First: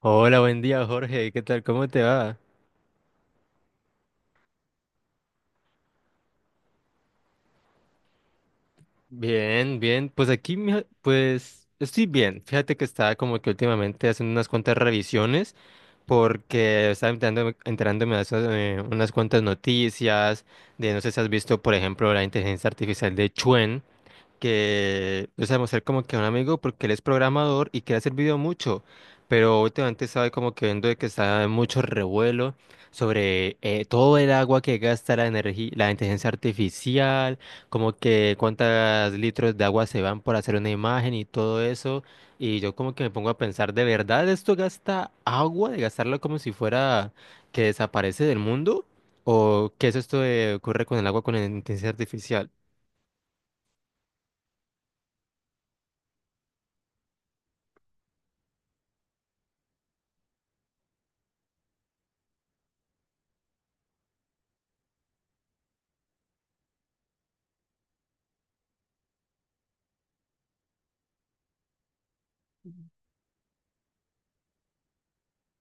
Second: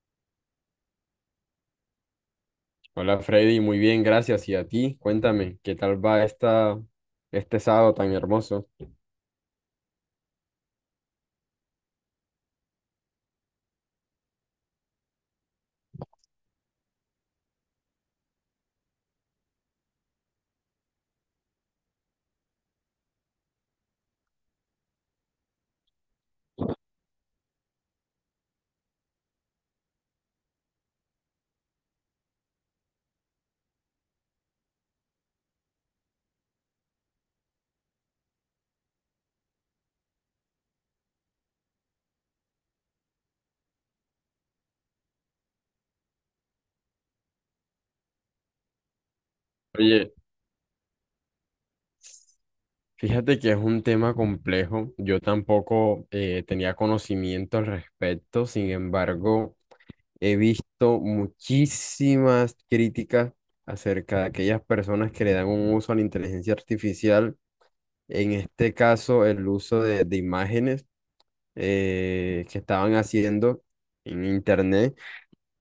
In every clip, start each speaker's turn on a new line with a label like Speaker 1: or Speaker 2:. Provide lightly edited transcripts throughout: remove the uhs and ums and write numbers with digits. Speaker 1: Hola, buen día, Jorge. ¿Qué tal? ¿Cómo te va?
Speaker 2: Hola Freddy, muy bien, gracias. ¿Y a ti? Cuéntame, ¿qué tal va este sábado tan hermoso?
Speaker 1: Bien, bien. Pues aquí, mija, pues estoy bien. Fíjate que estaba como que últimamente haciendo unas cuantas revisiones porque estaba enterándome de esas, unas cuantas noticias de, no sé si has visto, por ejemplo, la inteligencia artificial de Chuen. Que, o sea, mostrar como que a un amigo porque él es programador y que le ha servido mucho, pero últimamente estaba como que viendo de que está en mucho revuelo sobre todo el agua que gasta la energía, la inteligencia artificial, como que cuántos litros de agua se van por hacer una imagen y todo eso, y yo como que me pongo a pensar, ¿de verdad esto gasta agua? ¿De gastarlo como si fuera que desaparece del mundo? ¿O qué es
Speaker 2: Oye,
Speaker 1: esto de ocurre con el agua con la inteligencia artificial?
Speaker 2: fíjate que es un tema complejo. Yo tampoco tenía conocimiento al respecto. Sin embargo, he visto muchísimas críticas acerca de aquellas personas que le dan un uso a la inteligencia artificial, en este caso el uso de imágenes que estaban haciendo en internet.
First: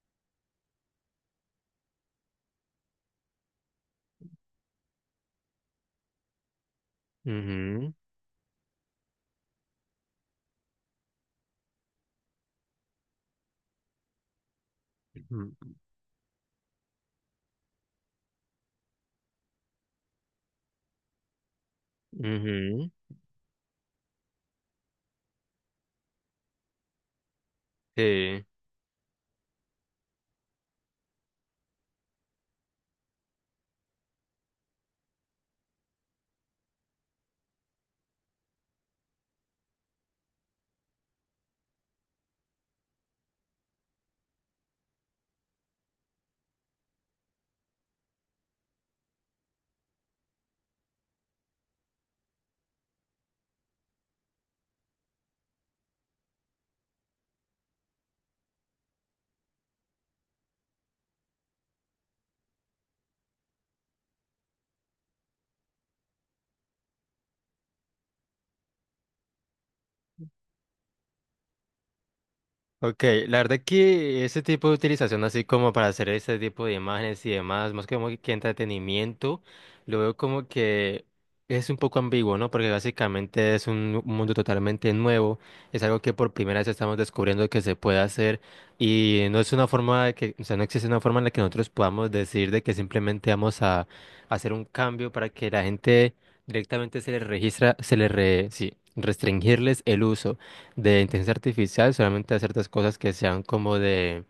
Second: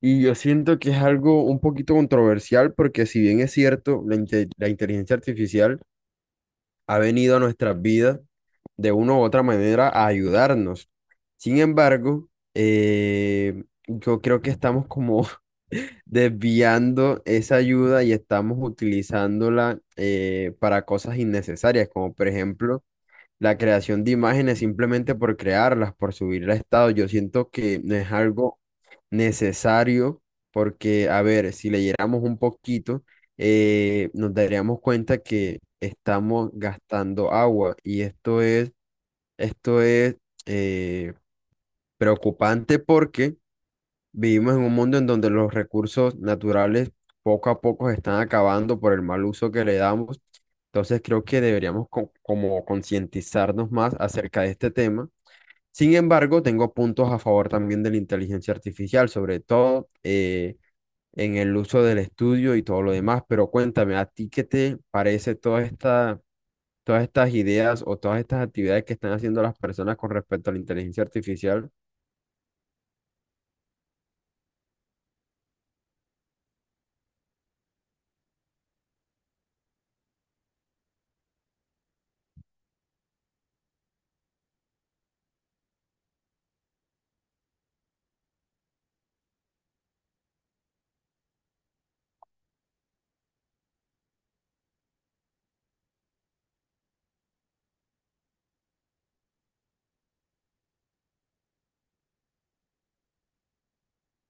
Speaker 2: Y yo siento que es algo un poquito controversial porque, si bien es cierto, la inteligencia artificial ha venido a nuestras
Speaker 1: Ujú.
Speaker 2: vidas, de una u otra manera, a ayudarnos. Sin embargo, yo creo que estamos como
Speaker 1: Ujú.
Speaker 2: desviando esa ayuda y estamos utilizándola, para cosas innecesarias, como por ejemplo
Speaker 1: Ujú.
Speaker 2: la creación de imágenes simplemente por crearlas, por subirla a estado. Yo siento que no es
Speaker 1: Sí.
Speaker 2: algo necesario porque, a ver, si leyéramos un poquito, nos daríamos cuenta que estamos gastando agua, y esto es eh, preocupante porque vivimos en un mundo en donde los recursos naturales poco a poco se están acabando por el mal uso que le damos. Entonces creo que deberíamos como concientizarnos más acerca de este tema. Sin embargo, tengo puntos a favor también de la inteligencia artificial, sobre todo en el uso del estudio y todo lo demás. Pero cuéntame, ¿a ti qué te parece todas estas ideas o todas estas actividades que están haciendo las personas con respecto a la inteligencia artificial?
Speaker 1: Ok, la verdad que ese tipo de utilización así como para hacer ese tipo de imágenes y demás, más que como que entretenimiento, lo veo como que es un poco ambiguo, ¿no? Porque básicamente es un mundo totalmente nuevo, es algo que por primera vez estamos descubriendo que se puede hacer y no es una forma de que, o sea, no existe una forma en la que nosotros podamos decir de que simplemente vamos a hacer un cambio para que la gente directamente se les registra, sí, restringirles el uso de inteligencia artificial, solamente a ciertas cosas que sean como de,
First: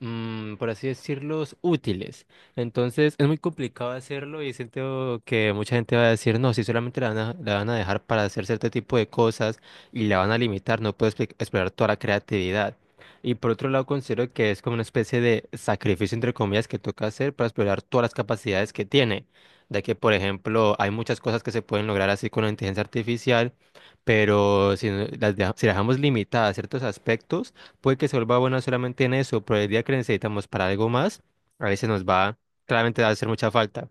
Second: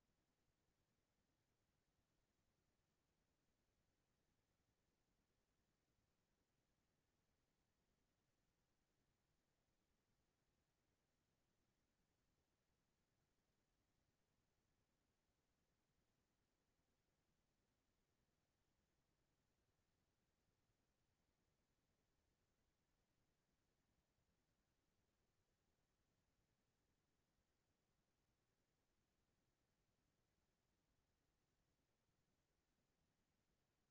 Speaker 1: por así decirlos, útiles. Entonces es muy complicado hacerlo y siento que mucha gente va a decir, no, si solamente la van a dejar para hacer cierto tipo de cosas y la van a limitar, no puedes explorar toda la creatividad. Y por otro lado, considero que es como una especie de sacrificio, entre comillas, que toca hacer para explorar todas las capacidades que tiene. De que, por ejemplo, hay muchas cosas que se pueden lograr así con la inteligencia artificial, pero si las dejamos limitadas a ciertos aspectos, puede que se vuelva buena solamente en eso, pero el día que necesitamos para algo más, a veces nos va, claramente va a hacer mucha falta.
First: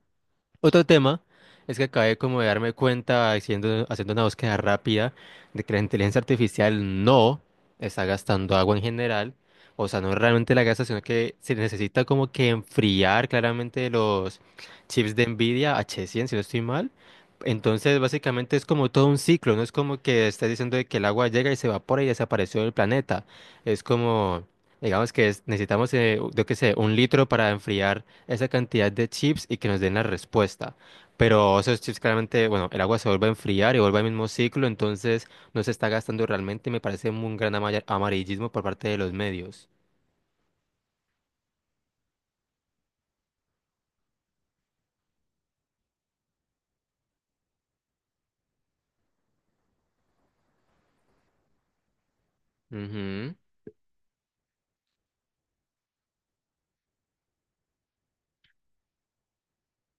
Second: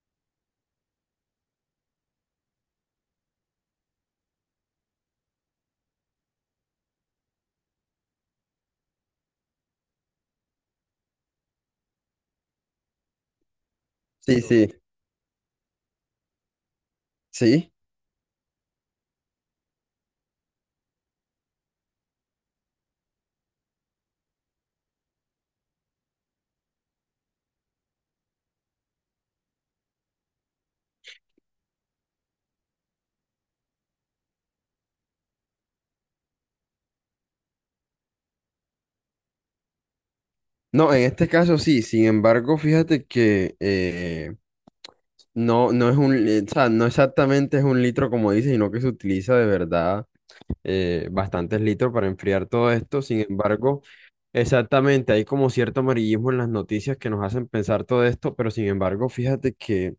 Speaker 1: Otro tema es que acabé como de darme cuenta haciendo, haciendo una búsqueda rápida de que la inteligencia artificial no está gastando agua en general. O sea, no realmente la gasta, sino que se necesita como que enfriar claramente los
Speaker 2: Sí, sí,
Speaker 1: chips de Nvidia H100, si no estoy mal.
Speaker 2: sí.
Speaker 1: Entonces, básicamente es como todo un ciclo, no es como que estás diciendo de que el agua llega y se evapora y desapareció del planeta. Es como, digamos que necesitamos, yo qué sé, un litro para enfriar esa cantidad de chips y que nos den la respuesta. Pero esos chips claramente, bueno, el agua se vuelve a enfriar y vuelve al mismo ciclo, entonces no se está gastando realmente y me parece un gran amarillismo por parte de los medios.
Speaker 2: No, en este caso sí. Sin embargo, fíjate que no, no es o sea, no exactamente es un litro como dice, sino que se utiliza de verdad bastantes litros para enfriar todo esto. Sin
Speaker 1: Ujú,
Speaker 2: embargo, exactamente, hay como cierto amarillismo en las noticias que nos hacen pensar todo esto. Pero sin embargo, fíjate que,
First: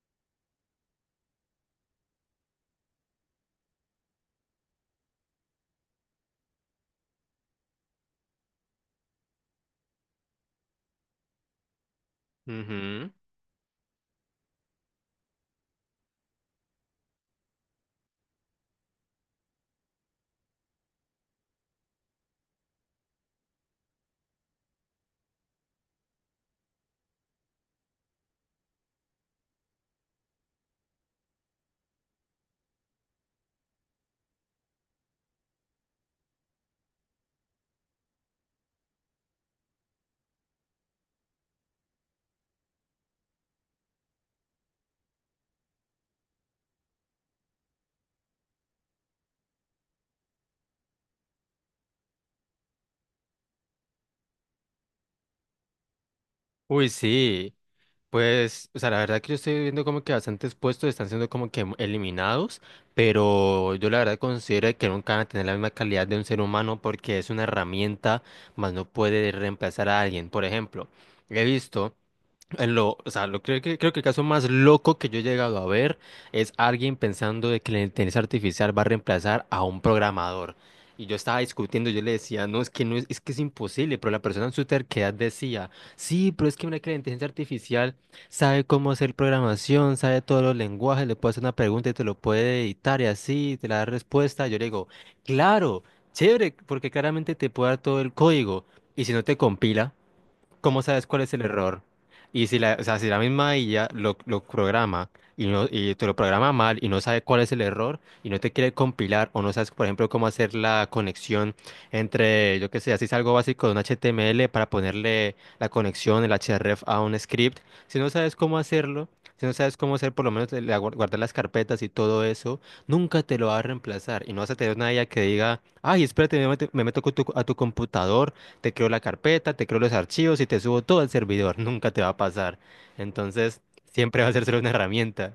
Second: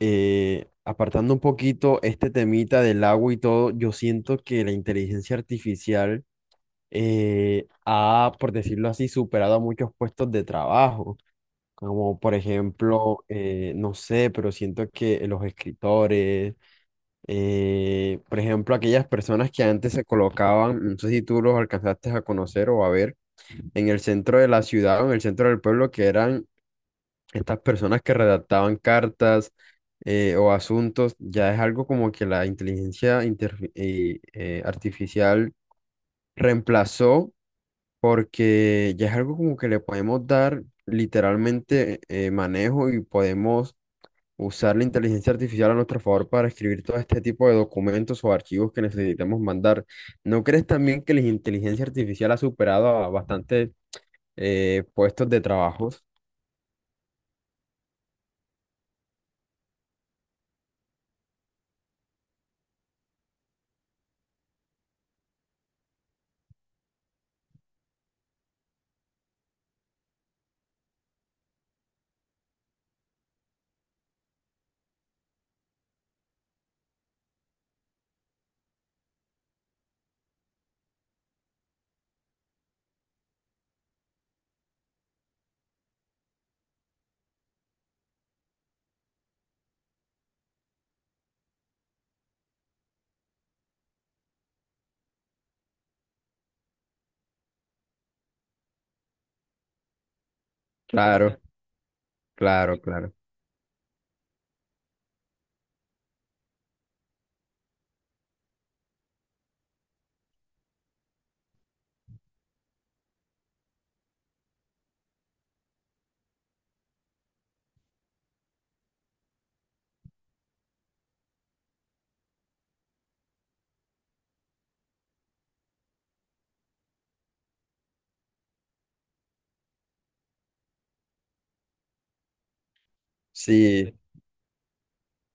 Speaker 2: apartando un poquito este temita del agua y todo, yo siento que la inteligencia artificial ha, por decirlo así, superado a muchos puestos de trabajo, como por
Speaker 1: ujú.
Speaker 2: ejemplo, no sé, pero siento que los escritores, por ejemplo, aquellas personas que antes se colocaban, no sé si tú los alcanzaste a conocer o a ver, en el centro de la ciudad o en el centro del pueblo, que eran estas personas que redactaban cartas, o asuntos. Ya es algo como que la inteligencia artificial reemplazó, porque ya es algo como que le podemos dar literalmente manejo y podemos usar la inteligencia artificial a nuestro favor para escribir todo este tipo de documentos o archivos que necesitemos mandar. ¿No crees también que la inteligencia artificial ha superado a bastantes puestos de trabajos?
Speaker 1: Uy, sí. Pues, o sea, la verdad que yo estoy viendo como que bastantes puestos están siendo como que eliminados, pero yo la verdad considero que nunca van a tener la misma calidad de un ser humano porque es una herramienta, más no puede reemplazar a alguien. Por ejemplo, he visto… en Lo, o sea, lo creo que el caso más loco que yo he llegado a ver es alguien pensando de que la inteligencia artificial va a reemplazar a un programador. Y yo estaba discutiendo, yo le decía, no, es que no es, es que es imposible, pero la persona en su terquedad decía, sí, pero es que mira que la inteligencia artificial sabe cómo hacer programación, sabe todos los lenguajes, le puede hacer una pregunta y te lo puede editar y así, te la da respuesta. Yo le digo, claro, chévere, porque claramente te puede dar todo el código. ¿Y si no te compila, cómo sabes cuál es
Speaker 2: Claro,
Speaker 1: el error? Y si la,
Speaker 2: claro,
Speaker 1: o sea, si
Speaker 2: claro.
Speaker 1: la misma IA lo programa y, no, y te lo programa mal y no sabe cuál es el error y no te quiere compilar o no sabes, por ejemplo, cómo hacer la conexión entre, yo qué sé, así es algo básico de un HTML para ponerle la conexión, el href a un script, si no sabes cómo hacerlo, si no sabes cómo hacer por lo menos guardar las carpetas y todo eso, nunca te lo va a reemplazar y no vas a tener una IA que diga, ay, espérate, me meto con a tu computador, te creo la carpeta, te creo los archivos y te subo todo al servidor. Nunca te va a pasar. Entonces,
Speaker 2: Sí,
Speaker 1: siempre va a ser solo una herramienta.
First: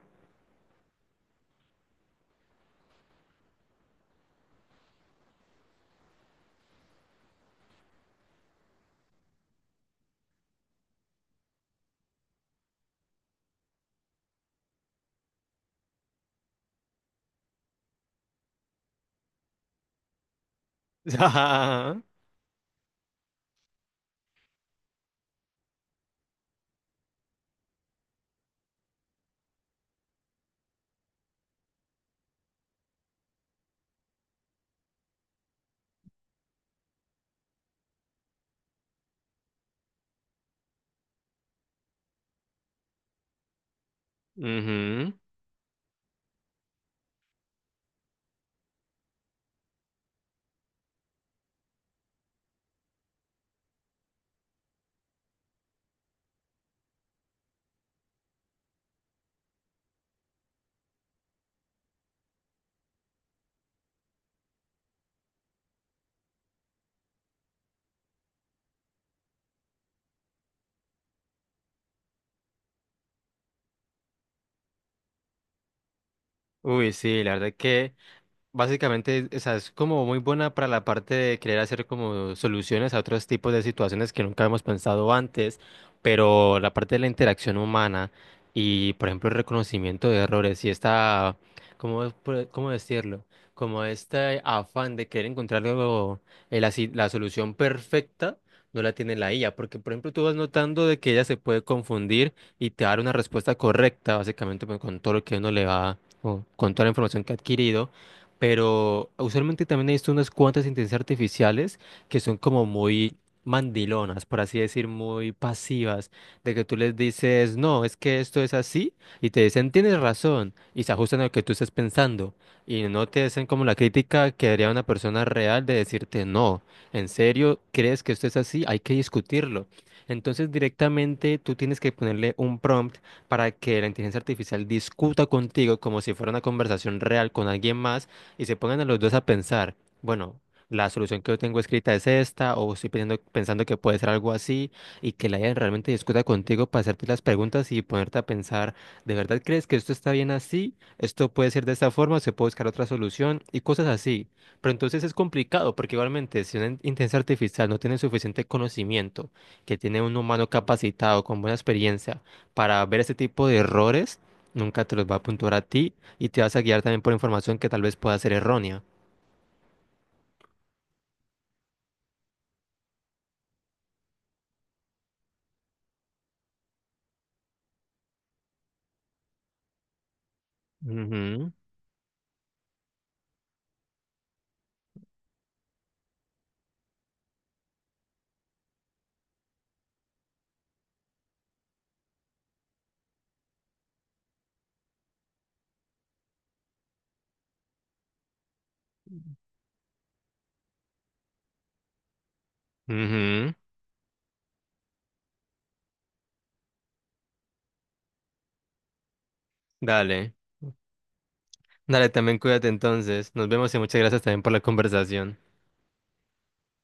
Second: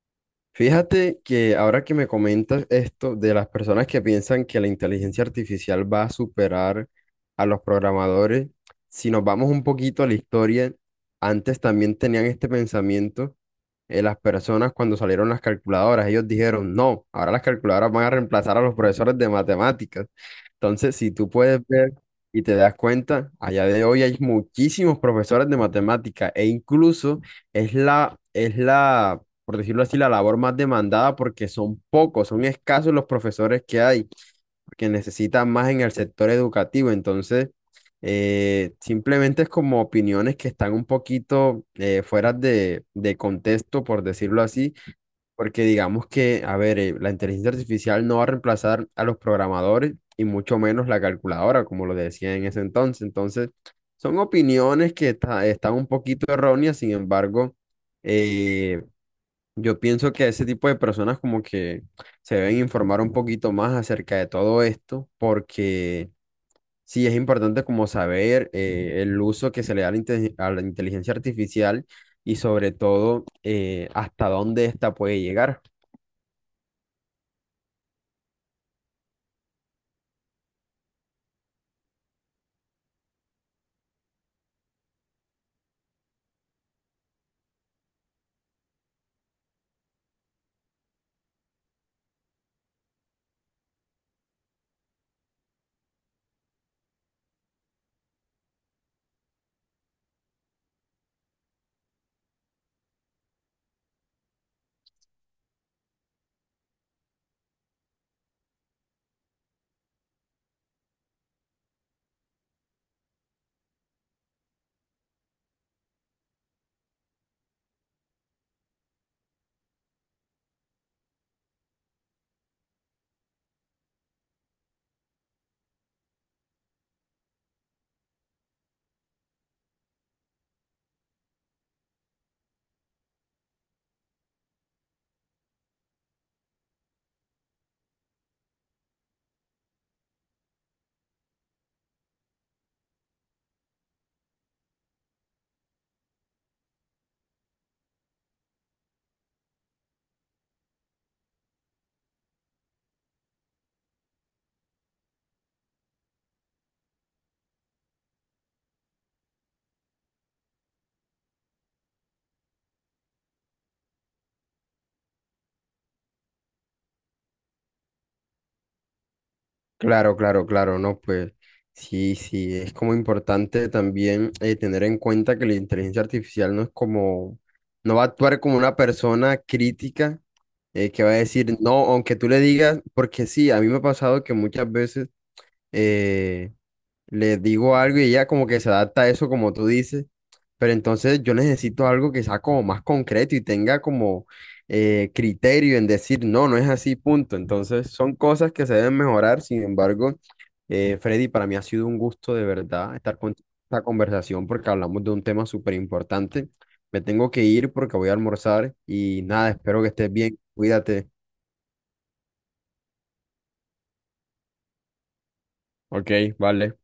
Speaker 2: fíjate que ahora que me comentas esto de las personas que piensan que la inteligencia artificial va a superar a los programadores, si nos vamos un poquito a la historia, antes también tenían este pensamiento las personas cuando salieron las calculadoras. Ellos dijeron, no, ahora las calculadoras van a reemplazar a los profesores de matemáticas. Entonces, si tú puedes ver
Speaker 1: Ajá.
Speaker 2: y te das cuenta, allá de hoy hay muchísimos profesores de matemática, e incluso es la por decirlo así, la labor más demandada, porque son pocos, son escasos los profesores que hay, que necesitan más en el sector educativo. Entonces, simplemente es como opiniones que están un poquito fuera de contexto, por decirlo así,
Speaker 1: Ujú.
Speaker 2: porque digamos que, a ver, la inteligencia artificial no va a reemplazar a los programadores, y mucho menos la calculadora, como lo decía en ese entonces. Entonces, son opiniones que están un poquito erróneas. Sin embargo, eh, yo pienso que ese tipo de personas como que se deben informar un poquito más acerca de todo esto, porque sí es importante como saber, el uso que se le da a la, a la inteligencia artificial, y sobre todo hasta dónde ésta puede llegar.
Speaker 1: Uy, sí, la verdad que básicamente, o sea, es como muy buena para la parte de querer hacer como soluciones a otros tipos de situaciones que nunca hemos pensado antes, pero la parte de la interacción humana y, por ejemplo, el reconocimiento de errores y esta, ¿cómo, cómo decirlo? Como este afán de querer encontrar luego la solución perfecta, no la tiene la IA, porque, por ejemplo, tú vas notando de que ella se puede confundir y te va a dar una respuesta correcta, básicamente, pues, con todo lo que uno le va, o con toda la información que ha adquirido, pero usualmente también he visto unas cuantas inteligencias artificiales que son como muy mandilonas, por así decir, muy pasivas, de que tú les dices, no, es que esto es así, y te dicen, tienes razón, y se ajustan a lo que tú estás pensando, y no te hacen como la crítica que haría una persona real de decirte, no, en serio, ¿crees que esto es así? Hay que discutirlo. Entonces directamente tú tienes que ponerle un prompt para que la inteligencia artificial discuta contigo como si fuera una conversación real con alguien más y se pongan a los dos a pensar, bueno, la solución que yo tengo escrita es esta, o estoy pensando que puede ser algo así, y que la IA realmente discuta contigo para hacerte las preguntas y ponerte a pensar, ¿de verdad crees que esto está bien así? ¿Esto puede ser de esta forma? ¿Se puede buscar otra solución? Y cosas así. Pero entonces es complicado, porque igualmente si una inteligencia artificial no tiene suficiente conocimiento, que tiene un humano capacitado con buena experiencia para ver ese tipo de errores, nunca te los va a apuntar a ti y te vas a guiar también por información que tal vez pueda ser errónea.
Speaker 2: Claro, claro, claro, no, pues sí, sí, es como importante también tener en cuenta que la inteligencia artificial no es como, no va a actuar como una persona crítica, que va a
Speaker 1: Ujú,
Speaker 2: decir, no, aunque tú le digas, porque sí. A mí me ha pasado que muchas veces, eh, les digo algo y ella como que se adapta a eso, como tú dices, pero entonces yo necesito algo que sea como más concreto y tenga como criterio en decir, no, no es así, punto. Entonces son cosas que se deben mejorar. Sin embargo, Freddy, para mí ha sido un gusto de verdad estar con
Speaker 1: ujú.
Speaker 2: esta conversación, porque hablamos de un tema súper importante. Me tengo que ir porque voy a almorzar y nada, espero que estés
Speaker 1: Dale,
Speaker 2: bien, cuídate.
Speaker 1: dale, también cuídate entonces. Nos vemos y muchas gracias también por la conversación.
Speaker 2: Ok, vale.